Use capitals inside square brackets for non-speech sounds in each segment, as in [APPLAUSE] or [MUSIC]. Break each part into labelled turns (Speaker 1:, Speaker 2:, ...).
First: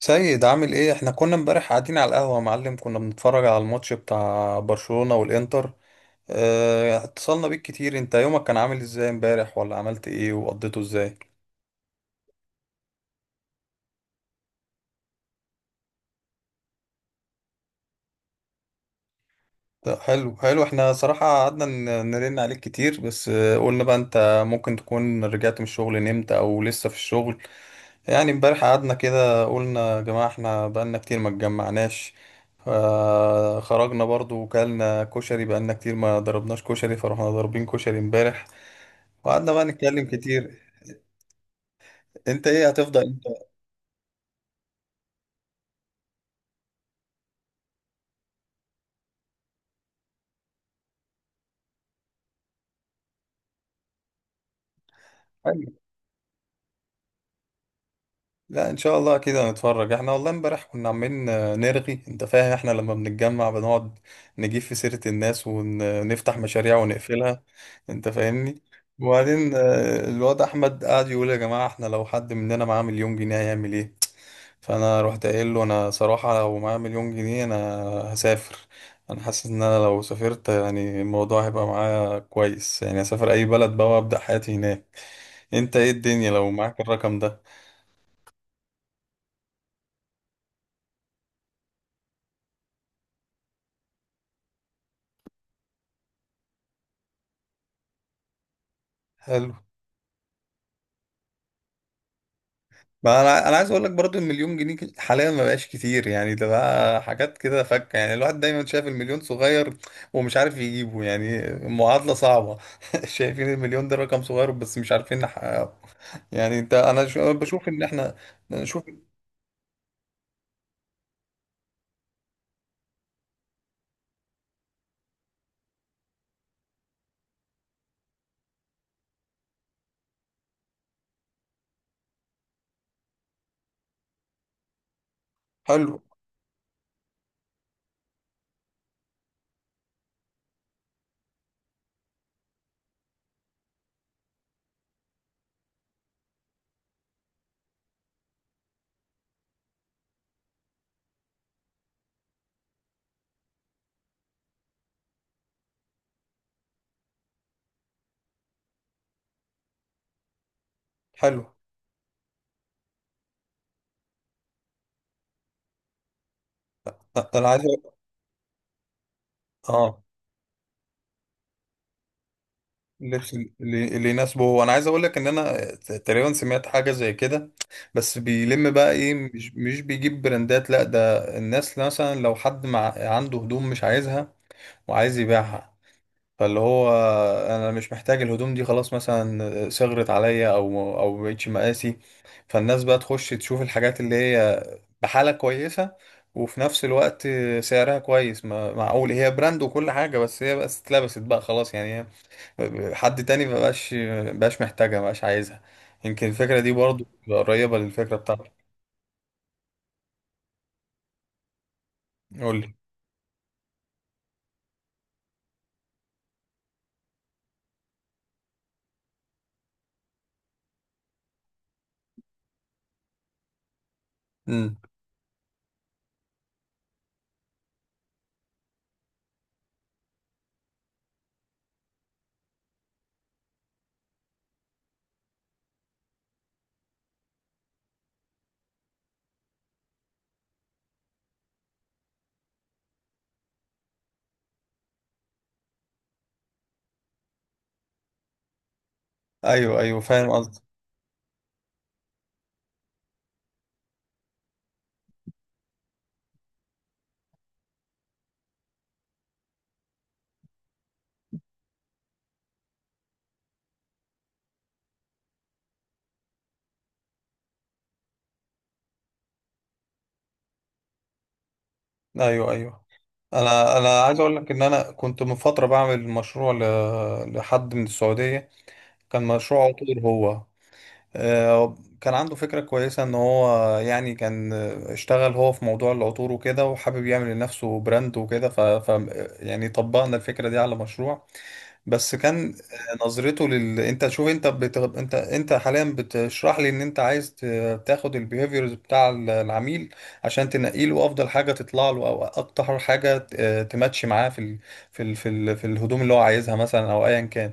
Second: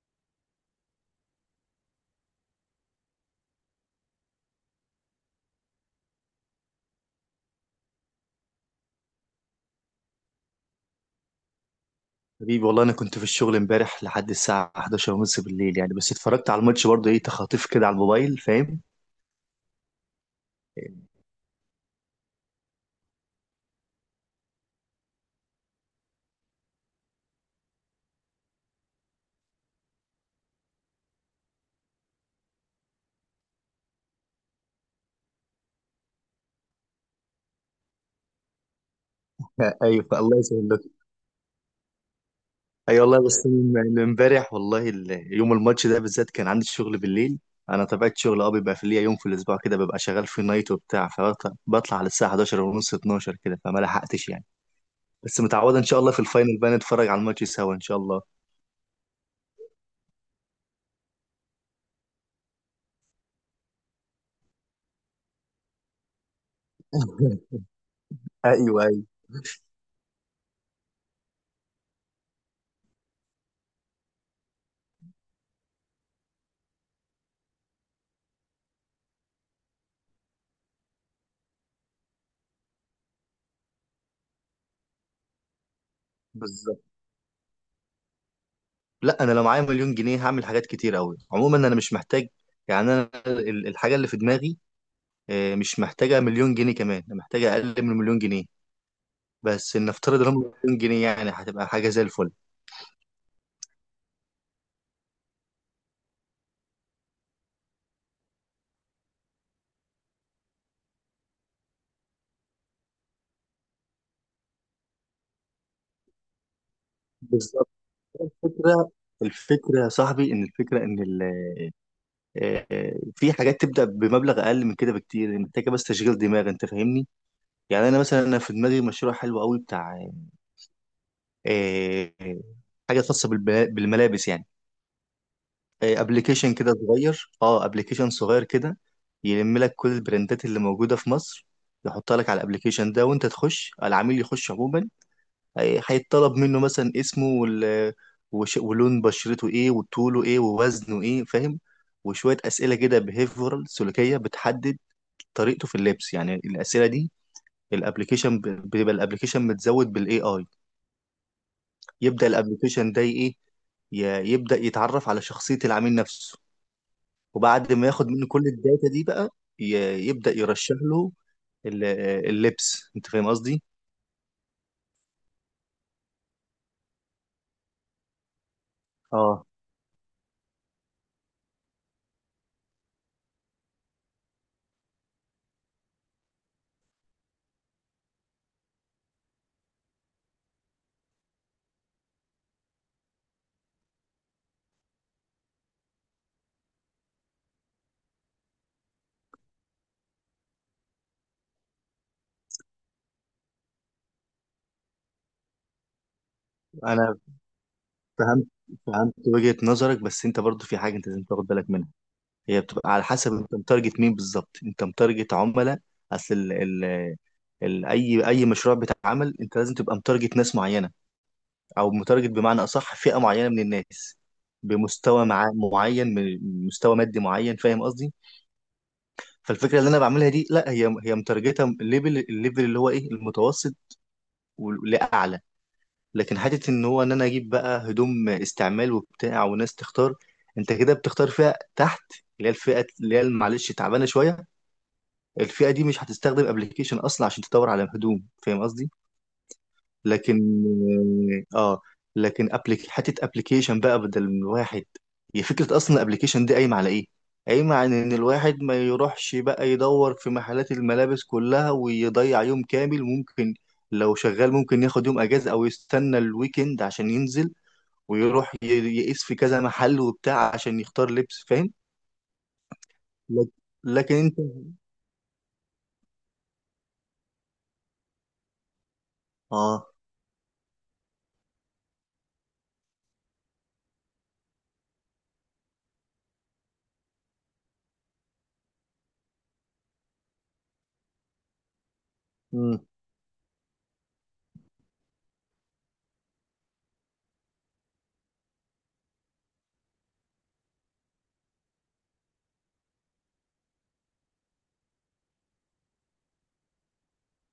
Speaker 1: سيد، عامل ايه؟ احنا كنا امبارح قاعدين على القهوة يا معلم، كنا بنتفرج على الماتش بتاع برشلونة والانتر. اه، اتصلنا بيك كتير. انت يومك كان عامل ازاي امبارح؟ ولا عملت ايه وقضيته ازاي؟
Speaker 2: حبيبي والله انا كنت في الشغل امبارح لحد الساعه 11 ونص بالليل يعني، بس اتفرجت على الماتش برضه، ايه تخاطيف كده على الموبايل، فاهم.
Speaker 1: لا، حلو حلو. احنا صراحة
Speaker 2: [LAUGHS]
Speaker 1: قعدنا نرن عليك كتير، بس قلنا بقى انت ممكن تكون رجعت من الشغل، نمت او لسه في الشغل. يعني امبارح قعدنا كده، قلنا يا جماعة احنا بقالنا كتير ما اتجمعناش. خرجنا برضو وكلنا كشري، بقالنا كتير ما ضربناش كشري، فروحنا ضاربين كشري امبارح. وقعدنا بقى نتكلم
Speaker 2: ايوه، الله
Speaker 1: كتير.
Speaker 2: يسهل لك.
Speaker 1: انت ايه،
Speaker 2: اي
Speaker 1: هتفضل انت؟
Speaker 2: والله، بس من امبارح والله يوم الماتش ده بالذات كان عندي شغل بالليل. انا طبيعه شغل اه بيبقى في ليا يوم في الاسبوع كده، ببقى شغال في نايت وبتاع، فبطلع على الساعه 11 ونص 12 كده فما لحقتش يعني. بس
Speaker 1: حلو.
Speaker 2: متعوده، ان شاء الله في الفاينل بقى نتفرج على الماتش سوا ان شاء الله.
Speaker 1: لا، ان شاء الله كده نتفرج. احنا والله امبارح كنا عمالين نرغي، انت فاهم؟ احنا لما بنتجمع بنقعد نجيب في سيرة الناس ونفتح مشاريع ونقفلها.
Speaker 2: [LAUGHS]
Speaker 1: انت فاهمني؟
Speaker 2: ايوه ايوه،
Speaker 1: وبعدين الواد احمد قعد يقول: يا جماعة، احنا لو حد مننا معاه مليون جنيه هيعمل ايه؟ فانا رحت قايل له: انا صراحة لو معايا مليون جنيه انا هسافر. انا حاسس ان انا لو سافرت يعني الموضوع هيبقى معايا كويس، يعني اسافر اي بلد بقى وابدا حياتي هناك. انت ايه الدنيا لو معاك
Speaker 2: بالظبط.
Speaker 1: الرقم ده؟
Speaker 2: لا انا لو معايا مليون جنيه هعمل حاجات كتير قوي، عموما انا مش محتاج. يعني انا الحاجه اللي في دماغي مش محتاجه مليون جنيه، كمان انا محتاجه اقل من مليون جنيه.
Speaker 1: حلو.
Speaker 2: بس نفترض ان هم مليون جنيه، يعني هتبقى حاجه زي الفل.
Speaker 1: ما انا عايز اقول لك برضو، المليون جنيه حاليا ما بقاش كتير، يعني ده بقى حاجات كده فكه، يعني الواحد دايما شايف المليون صغير ومش عارف يجيبه، يعني معادله صعبه. [LAUGHS] شايفين المليون ده رقم صغير بس مش عارفين نحققه. يعني انت، انا بشوف
Speaker 2: بالظبط.
Speaker 1: ان احنا نشوف.
Speaker 2: الفكره، الفكره يا صاحبي، ان الفكره ان في حاجات تبدا بمبلغ اقل من كده بكتير، محتاجه بس تشغيل دماغ، انت فاهمني. يعني انا مثلا، انا في دماغي مشروع حلو قوي بتاع آه، آه، حاجه خاصه بالملابس يعني.
Speaker 1: حلو
Speaker 2: ابلكيشن كده صغير، اه ابلكيشن صغير كده، يلم لك كل البراندات اللي موجوده في مصر، يحطها لك على الابلكيشن ده، وانت تخش، العميل يخش عموما، هيطلب منه مثلا اسمه ولون بشرته ايه، وطوله ايه، ووزنه ايه، فاهم. وشويه اسئله كده بيهيفورال سلوكيه، بتحدد طريقته في اللبس يعني الاسئله دي. الابلكيشن بيبقى الابلكيشن متزود بالاي اي.
Speaker 1: حلو.
Speaker 2: يبدا الابلكيشن ده ايه، يبدا يتعرف على شخصيه العميل نفسه.
Speaker 1: انا عايز
Speaker 2: وبعد ما
Speaker 1: أقول-
Speaker 2: ياخد منه كل الداتا دي بقى،
Speaker 1: اه.
Speaker 2: يبدأ يرشح له ال- اللبس، انت فاهم
Speaker 1: اللبس
Speaker 2: قصدي.
Speaker 1: اللي يناسبه. هو انا عايز اقول لك ان انا تقريبا سمعت حاجه زي كده. بس بيلم بقى ايه؟
Speaker 2: اه
Speaker 1: مش بيجيب براندات، لا، ده الناس مثلا لو حد مع عنده هدوم مش عايزها وعايز يبيعها. فاللي هو، انا مش محتاج الهدوم دي خلاص، مثلا صغرت عليا او مبقتش مقاسي. فالناس بقى تخش تشوف الحاجات اللي هي بحاله كويسه، وفي نفس الوقت سعرها كويس. معقول هي براند وكل حاجه بس هي بس اتلبست بقى، خلاص يعني هي حد تاني مبقاش، مبقاش محتاجها، مبقاش عايزها. يمكن الفكرة دي برضو
Speaker 2: انا
Speaker 1: قريبة للفكرة
Speaker 2: فهمت،
Speaker 1: بتاعتك.
Speaker 2: فهمت وجهة نظرك، بس انت برضو في حاجة انت لازم تاخد بالك منها.
Speaker 1: قول
Speaker 2: هي
Speaker 1: لي.
Speaker 2: بتبقى على حسب انت متارجت مين بالظبط، انت متارجت عملاء. اصل ال ال ال اي اي مشروع بيتعمل انت لازم تبقى متارجت ناس معينة، او متارجت بمعنى اصح فئة معينة من الناس.
Speaker 1: امم.
Speaker 2: بمستوى معين مستوى مادي معين، فاهم قصدي. فالفكره اللي انا بعملها دي لا، هي مترجته الليفل، الليفل اللي هو ايه، المتوسط لاعلى. لكن حته ان هو ان انا اجيب بقى هدوم استعمال وبتاع وناس تختار، انت كده بتختار فئه تحت، اللي هي الفئه اللي هي معلش تعبانه شويه. الفئه دي مش هتستخدم ابلكيشن اصلا عشان تدور على هدوم، فاهم قصدي.
Speaker 1: ايوه ايوه، فاهم
Speaker 2: لكن
Speaker 1: قصدي.
Speaker 2: اه، لكن حته ابلكيشن بقى بدل من الواحد، هي فكره اصلا الابلكيشن دي قايمه على ايه، قايمه على ان الواحد ما يروحش بقى يدور في محلات الملابس كلها ويضيع يوم كامل، ممكن لو شغال ممكن ياخد يوم اجازه، او يستنى الويكند عشان ينزل ويروح يقيس في كذا محل وبتاع عشان يختار لبس، فاهم.
Speaker 1: ايوه ايوه،
Speaker 2: لك-
Speaker 1: انا
Speaker 2: لكن
Speaker 1: عايز اقول
Speaker 2: انت
Speaker 1: لك ان انا كنت من فترة بعمل مشروع لحد من السعودية. كان مشروع
Speaker 2: اه،
Speaker 1: عطور، هو كان عنده فكرة كويسة ان هو، يعني كان اشتغل هو في موضوع العطور وكده، وحابب يعمل لنفسه براند وكده. ف... ف يعني طبقنا الفكرة دي على مشروع، بس كان
Speaker 2: امم،
Speaker 1: نظرته انت شوف. انت انت حاليا بتشرح لي ان انت عايز تاخد البيهيفيرز بتاع العميل، عشان تنقي له افضل حاجه تطلع له، او اكتر حاجه تماتش معاه في الهدوم اللي هو عايزها مثلا، او ايا كان.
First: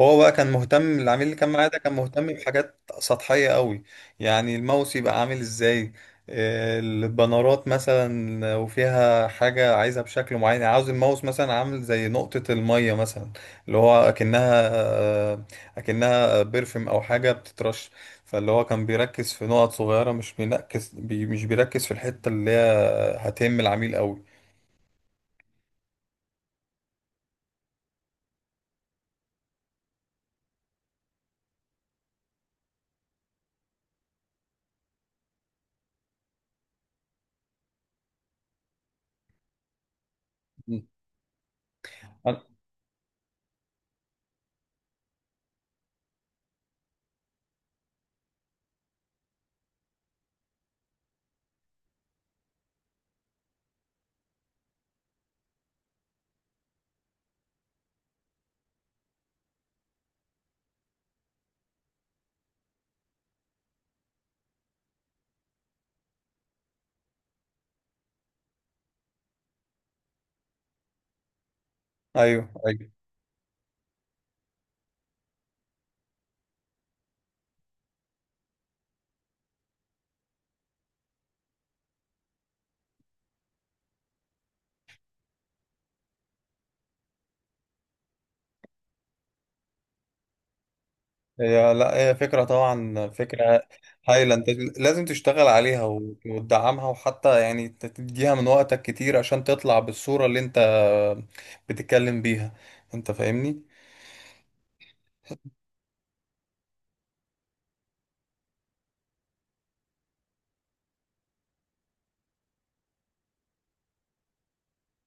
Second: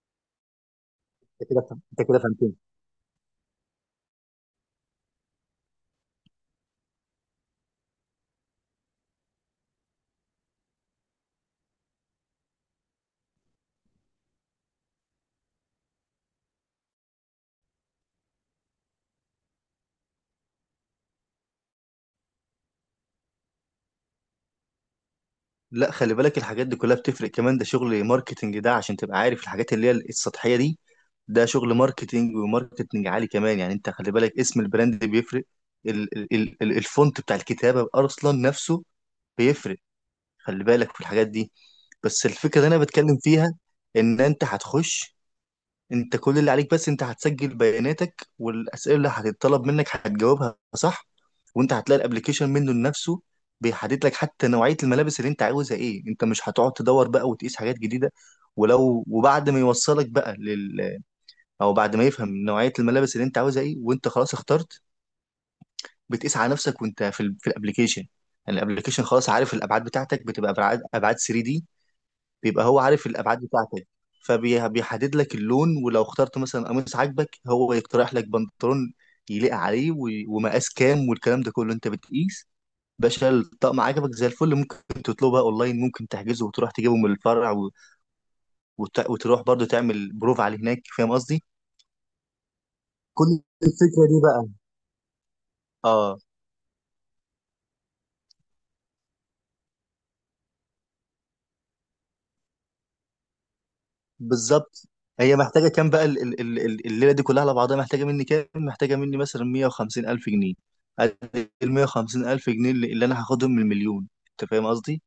Speaker 1: هو بقى كان مهتم، العميل اللي كان
Speaker 2: انت كده
Speaker 1: معاه ده كان
Speaker 2: انت كده
Speaker 1: مهتم
Speaker 2: فهمت.
Speaker 1: بحاجات سطحيه قوي، يعني الماوس يبقى عامل ازاي، البنرات مثلا وفيها حاجة عايزها بشكل معين، يعني عاوز الماوس مثلا عامل زي نقطة المية مثلا، اللي هو اكنها بيرفيوم او حاجه بتترش. فاللي هو كان بيركز في نقط صغيره، مش بينكس بي مش بيركز في الحته اللي هي هتهم العميل قوي.
Speaker 2: لا خلي بالك، الحاجات دي كلها بتفرق، كمان ده شغل ماركتنج، ده عشان تبقى عارف الحاجات اللي هي السطحية دي، ده شغل ماركتنج وماركتنج عالي كمان يعني. انت خلي بالك، اسم البراند بيفرق، الفونت بتاع الكتابة اصلا نفسه بيفرق، خلي
Speaker 1: مم.
Speaker 2: بالك في الحاجات دي. بس
Speaker 1: أنا-
Speaker 2: الفكرة اللي انا بتكلم فيها، ان انت هتخش، انت كل اللي عليك بس انت هتسجل بياناتك، والاسئله اللي هتتطلب منك هتجاوبها صح، وانت هتلاقي الابلكيشن منه لنفسه بيحدد لك حتى نوعيه الملابس اللي انت عاوزها ايه، انت مش هتقعد تدور بقى وتقيس حاجات جديده. ولو، وبعد ما يوصلك بقى لل، او بعد ما يفهم نوعيه الملابس اللي انت عاوزها ايه، وانت خلاص اخترت، بتقيس على نفسك وانت في في الابلكيشن. يعني الابلكيشن خلاص عارف الابعاد بتاعتك، بتبقى ابعاد 3D،
Speaker 1: ايوه
Speaker 2: بيبقى هو
Speaker 1: ايوه.
Speaker 2: عارف الابعاد بتاعتك، فبيحدد لك اللون. ولو اخترت مثلا قميص عاجبك، هو يقترح لك بنطلون يليق عليه ومقاس كام، والكلام ده كله انت بتقيس. باشا الطقم عجبك زي الفل، ممكن تطلبها اونلاين، ممكن تحجزه وتروح تجيبه من الفرع وتروح برضه تعمل بروف عليه هناك، فاهم قصدي.
Speaker 1: هي، لا، هي فكره طبعا،
Speaker 2: كل
Speaker 1: فكره
Speaker 2: الفكرة دي
Speaker 1: هايله. انت
Speaker 2: بقى،
Speaker 1: لازم تشتغل عليها
Speaker 2: اه
Speaker 1: وتدعمها، وحتى يعني تديها من وقتك كتير عشان تطلع بالصوره اللي انت بتتكلم بيها. انت فاهمني؟
Speaker 2: بالظبط، هي محتاجه كام بقى؟ الليله دي كلها على بعضها محتاجه مني كام؟ محتاجه مني مثلا 150 الف جنيه. ادي ال 150 الف جنيه اللي انا هاخدهم من المليون، انت فاهم قصدي.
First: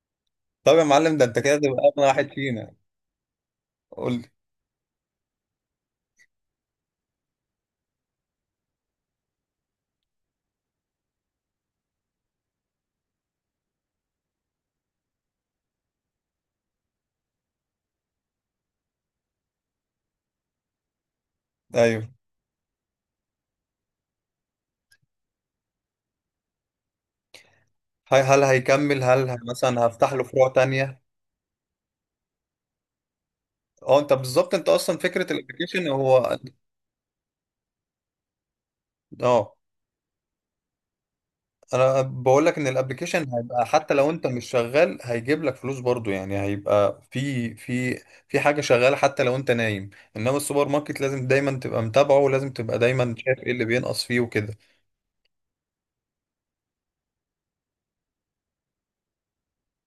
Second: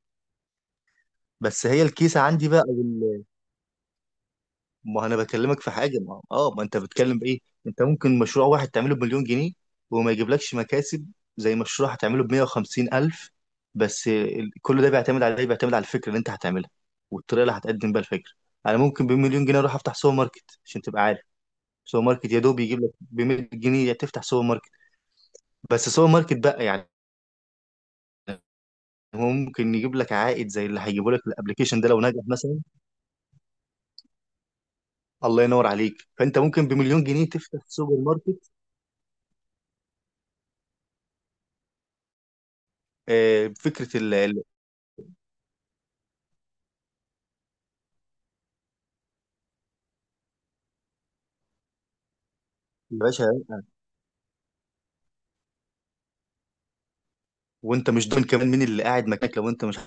Speaker 1: طب يا معلم، ده انت كده
Speaker 2: بس
Speaker 1: تبقى
Speaker 2: هي
Speaker 1: اغنى
Speaker 2: الكيسه
Speaker 1: واحد
Speaker 2: عندي بقى
Speaker 1: فينا.
Speaker 2: أو
Speaker 1: قول لي.
Speaker 2: ما انا بكلمك في حاجه ما اه، ما انت بتتكلم بايه. انت ممكن مشروع واحد تعمله بمليون جنيه وما يجيبلكش مكاسب زي مشروع هتعمله ب 150 الف. بس كل ده بيعتمد على ايه، بيعتمد على الفكره اللي انت هتعملها، والطريقه اللي هتقدم بيها الفكره. انا ممكن بمليون جنيه اروح افتح سوبر ماركت عشان تبقى سوبر
Speaker 1: ايوه.
Speaker 2: ماركت. يا دوب يجيب لك ب 100 جنيه تفتح سوبر ماركت، بس سوبر ماركت بقى يعني.
Speaker 1: هل هيكمل
Speaker 2: هو ممكن
Speaker 1: مثلا
Speaker 2: يجيب لك
Speaker 1: هفتح له فروع
Speaker 2: عائد زي اللي
Speaker 1: تانية؟
Speaker 2: هيجيبه لك الابلكيشن ده لو نجح مثلا؟
Speaker 1: اه. انت بالظبط، انت اصلا فكرة
Speaker 2: الله ينور
Speaker 1: الابلكيشن
Speaker 2: عليك.
Speaker 1: هو.
Speaker 2: فانت ممكن بمليون جنيه تفتح سوبر ماركت
Speaker 1: اه، انا بقول لك ان الابلكيشن هيبقى حتى
Speaker 2: بفكره
Speaker 1: لو انت مش شغال، هيجيب لك فلوس برضو، يعني هيبقى في في حاجة شغالة حتى لو انت نايم. انما السوبر ماركت لازم دايما تبقى متابعه، ولازم تبقى
Speaker 2: يا
Speaker 1: دايما
Speaker 2: باشا،
Speaker 1: شايف ايه اللي بينقص فيه وكده.
Speaker 2: وانت مش ضامن كمان مين اللي قاعد مكانك لو انت مش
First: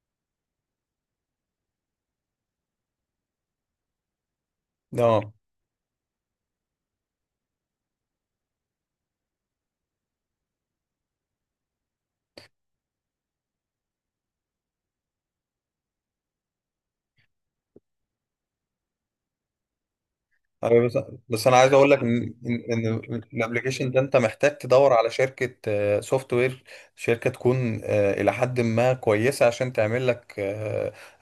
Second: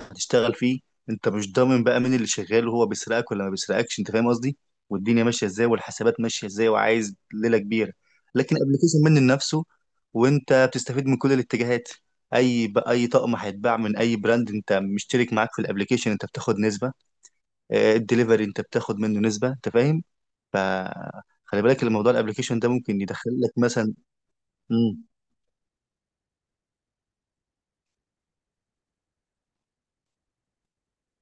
Speaker 2: هتشتغل فيه. انت مش ضامن بقى مين اللي شغال وهو بيسرقك ولا ما بيسرقكش، انت فاهم قصدي،
Speaker 1: اه.
Speaker 2: والدنيا ماشيه ازاي، والحسابات ماشيه ازاي، وعايز ليله كبيره. لكن ابلكيشن منه لنفسه وانت بتستفيد من كل الاتجاهات، اي اي طقم هيتباع من اي براند انت مشترك معاك في الابلكيشن، انت بتاخد نسبه. الدليفري انت بتاخد منه نسبه، انت فاهم؟ ف،
Speaker 1: أيوة، بس، بس انا
Speaker 2: خلي
Speaker 1: عايز
Speaker 2: بالك
Speaker 1: اقول لك
Speaker 2: الموضوع،
Speaker 1: ان
Speaker 2: الابلكيشن
Speaker 1: ان
Speaker 2: ده ممكن
Speaker 1: إن
Speaker 2: يدخل لك
Speaker 1: الابليكيشن
Speaker 2: مثلا،
Speaker 1: ده انت محتاج تدور
Speaker 2: مم،
Speaker 1: على شركه سوفت وير. شركه تكون الى حد ما كويسه عشان تعمل لك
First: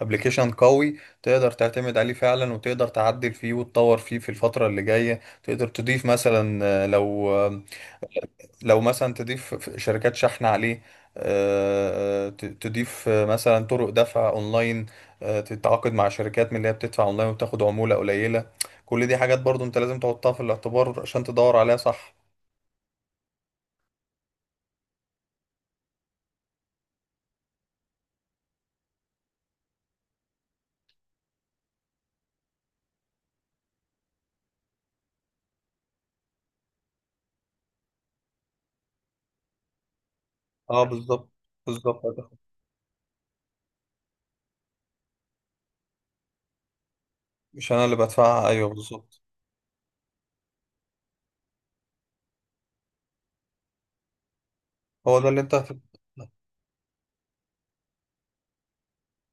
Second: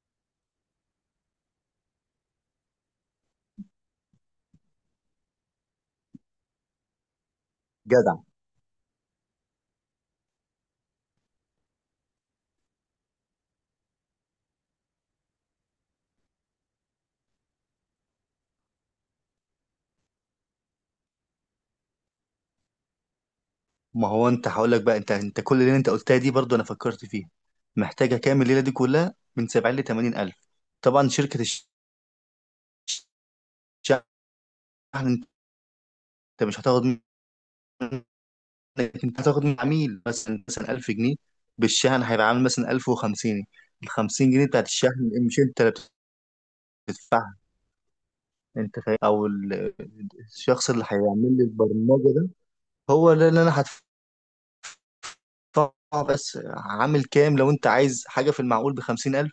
Speaker 1: ابليكيشن قوي، تقدر تعتمد عليه فعلا وتقدر تعدل فيه وتطور فيه في الفتره اللي جايه. تقدر تضيف مثلا لو
Speaker 2: جدع.
Speaker 1: لو مثلا تضيف شركات شحن عليه، تضيف مثلا طرق دفع اونلاين، تتعاقد مع شركات من اللي هي بتدفع اونلاين وبتاخد عمولة قليلة. كل دي حاجات برضو انت لازم تحطها في الاعتبار عشان تدور عليها صح.
Speaker 2: ما هو انت هقول لك بقى، انت كل الليله انت قلتها دي برضو انا فكرت فيها. محتاجه كام الليله دي كلها؟ من 70 ل 80 الف. طبعا شركه الشحن انت مش هتاخد منك، انت هتاخد من عميل مثلا، مثلا
Speaker 1: اه،
Speaker 2: 1000 جنيه
Speaker 1: بالظبط. بالظبط،
Speaker 2: بالشحن هيبقى عامل مثلا 1050. ال 50 جنيه بتاعت الشحن مش انت اللي بتدفعها،
Speaker 1: مش انا اللي بدفعها، ايوه
Speaker 2: انت فاهم.
Speaker 1: بالظبط.
Speaker 2: او الشخص اللي هيعمل لي البرمجه ده، هو اللي انا هدفعه.
Speaker 1: هو ده اللي انت هت-
Speaker 2: بس عامل كام؟ لو انت عايز حاجه في المعقول ب 50,000،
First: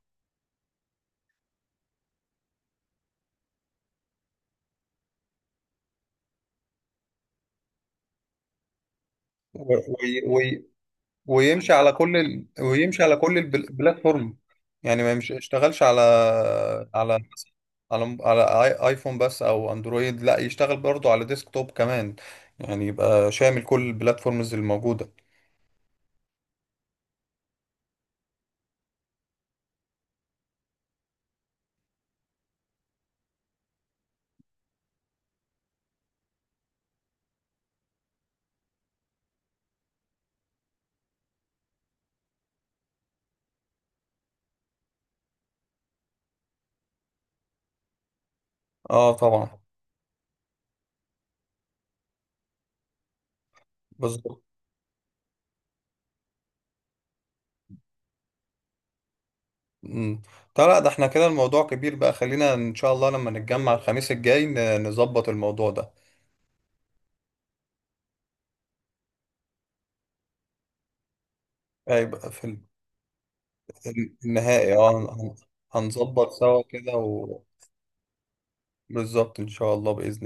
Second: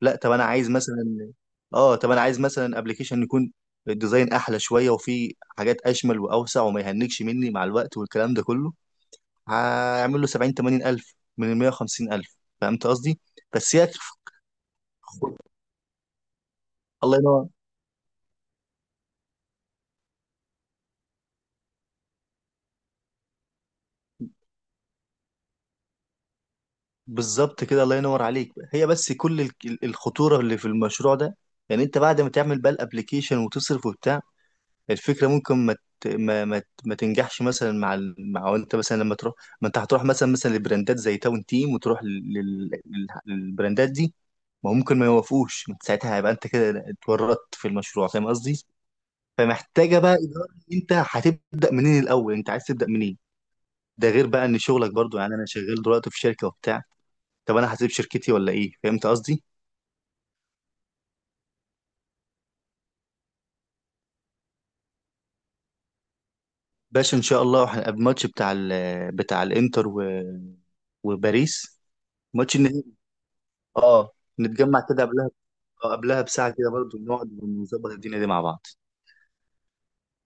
Speaker 2: لا طب انا عايز مثلا، اه طب انا عايز مثلا ابلكيشن يكون الديزاين احلى شويه، وفيه حاجات اشمل واوسع وما يهنكش مني مع الوقت، والكلام ده كله
Speaker 1: و-
Speaker 2: هعمل له
Speaker 1: و-
Speaker 2: 70 80 الف من ال 150 الف، فهمت
Speaker 1: ويمشي على
Speaker 2: قصدي.
Speaker 1: كل
Speaker 2: بس هي،
Speaker 1: البلاتفورم، يعني ما يمشي يشتغلش
Speaker 2: الله
Speaker 1: على
Speaker 2: ينور.
Speaker 1: على ايفون بس او اندرويد، لا يشتغل برضو على ديسكتوب كمان، يعني يبقى شامل كل البلاتفورمز الموجودة.
Speaker 2: بالظبط كده، الله ينور عليك. هي بس كل الخطوره اللي في المشروع ده، يعني انت بعد ما تعمل بقى الابلكيشن وتصرف وبتاع، الفكرة ممكن ما تنجحش مثلا مع مع انت مثلا لما تروح. ما انت هتروح مثلا، مثلا لبراندات زي تاون تيم وتروح للبراندات دي، ما هو ممكن ما يوافقوش، انت ساعتها هيبقى انت كده اتورطت في المشروع، فاهم قصدي.
Speaker 1: اه طبعا.
Speaker 2: فمحتاجة بقى إدارة، انت هتبدأ منين الأول، انت عايز تبدأ منين. ده غير
Speaker 1: بالظبط.
Speaker 2: بقى ان شغلك برضو، يعني انا شغال دلوقتي في شركة وبتاع، طب انا هسيب شركتي ولا ايه، فهمت قصدي.
Speaker 1: مم. طيب لا، ده احنا كده الموضوع كبير بقى، خلينا ان شاء الله لما نتجمع الخميس الجاي نظبط الموضوع ده.
Speaker 2: باشا ان شاء الله هنبقى الماتش بتاع بتاع الانتر و، وباريس
Speaker 1: هيبقى في
Speaker 2: ماتش، اه،
Speaker 1: النهائي،
Speaker 2: نتجمع
Speaker 1: اه.
Speaker 2: كده قبلها،
Speaker 1: هن-
Speaker 2: قبلها
Speaker 1: هنظبط
Speaker 2: بساعة
Speaker 1: سوا
Speaker 2: كده
Speaker 1: كده.
Speaker 2: برضو نقعد ونظبط الدنيا دي مع بعض.
Speaker 1: وبالظبط ان شاء الله بإذن الله.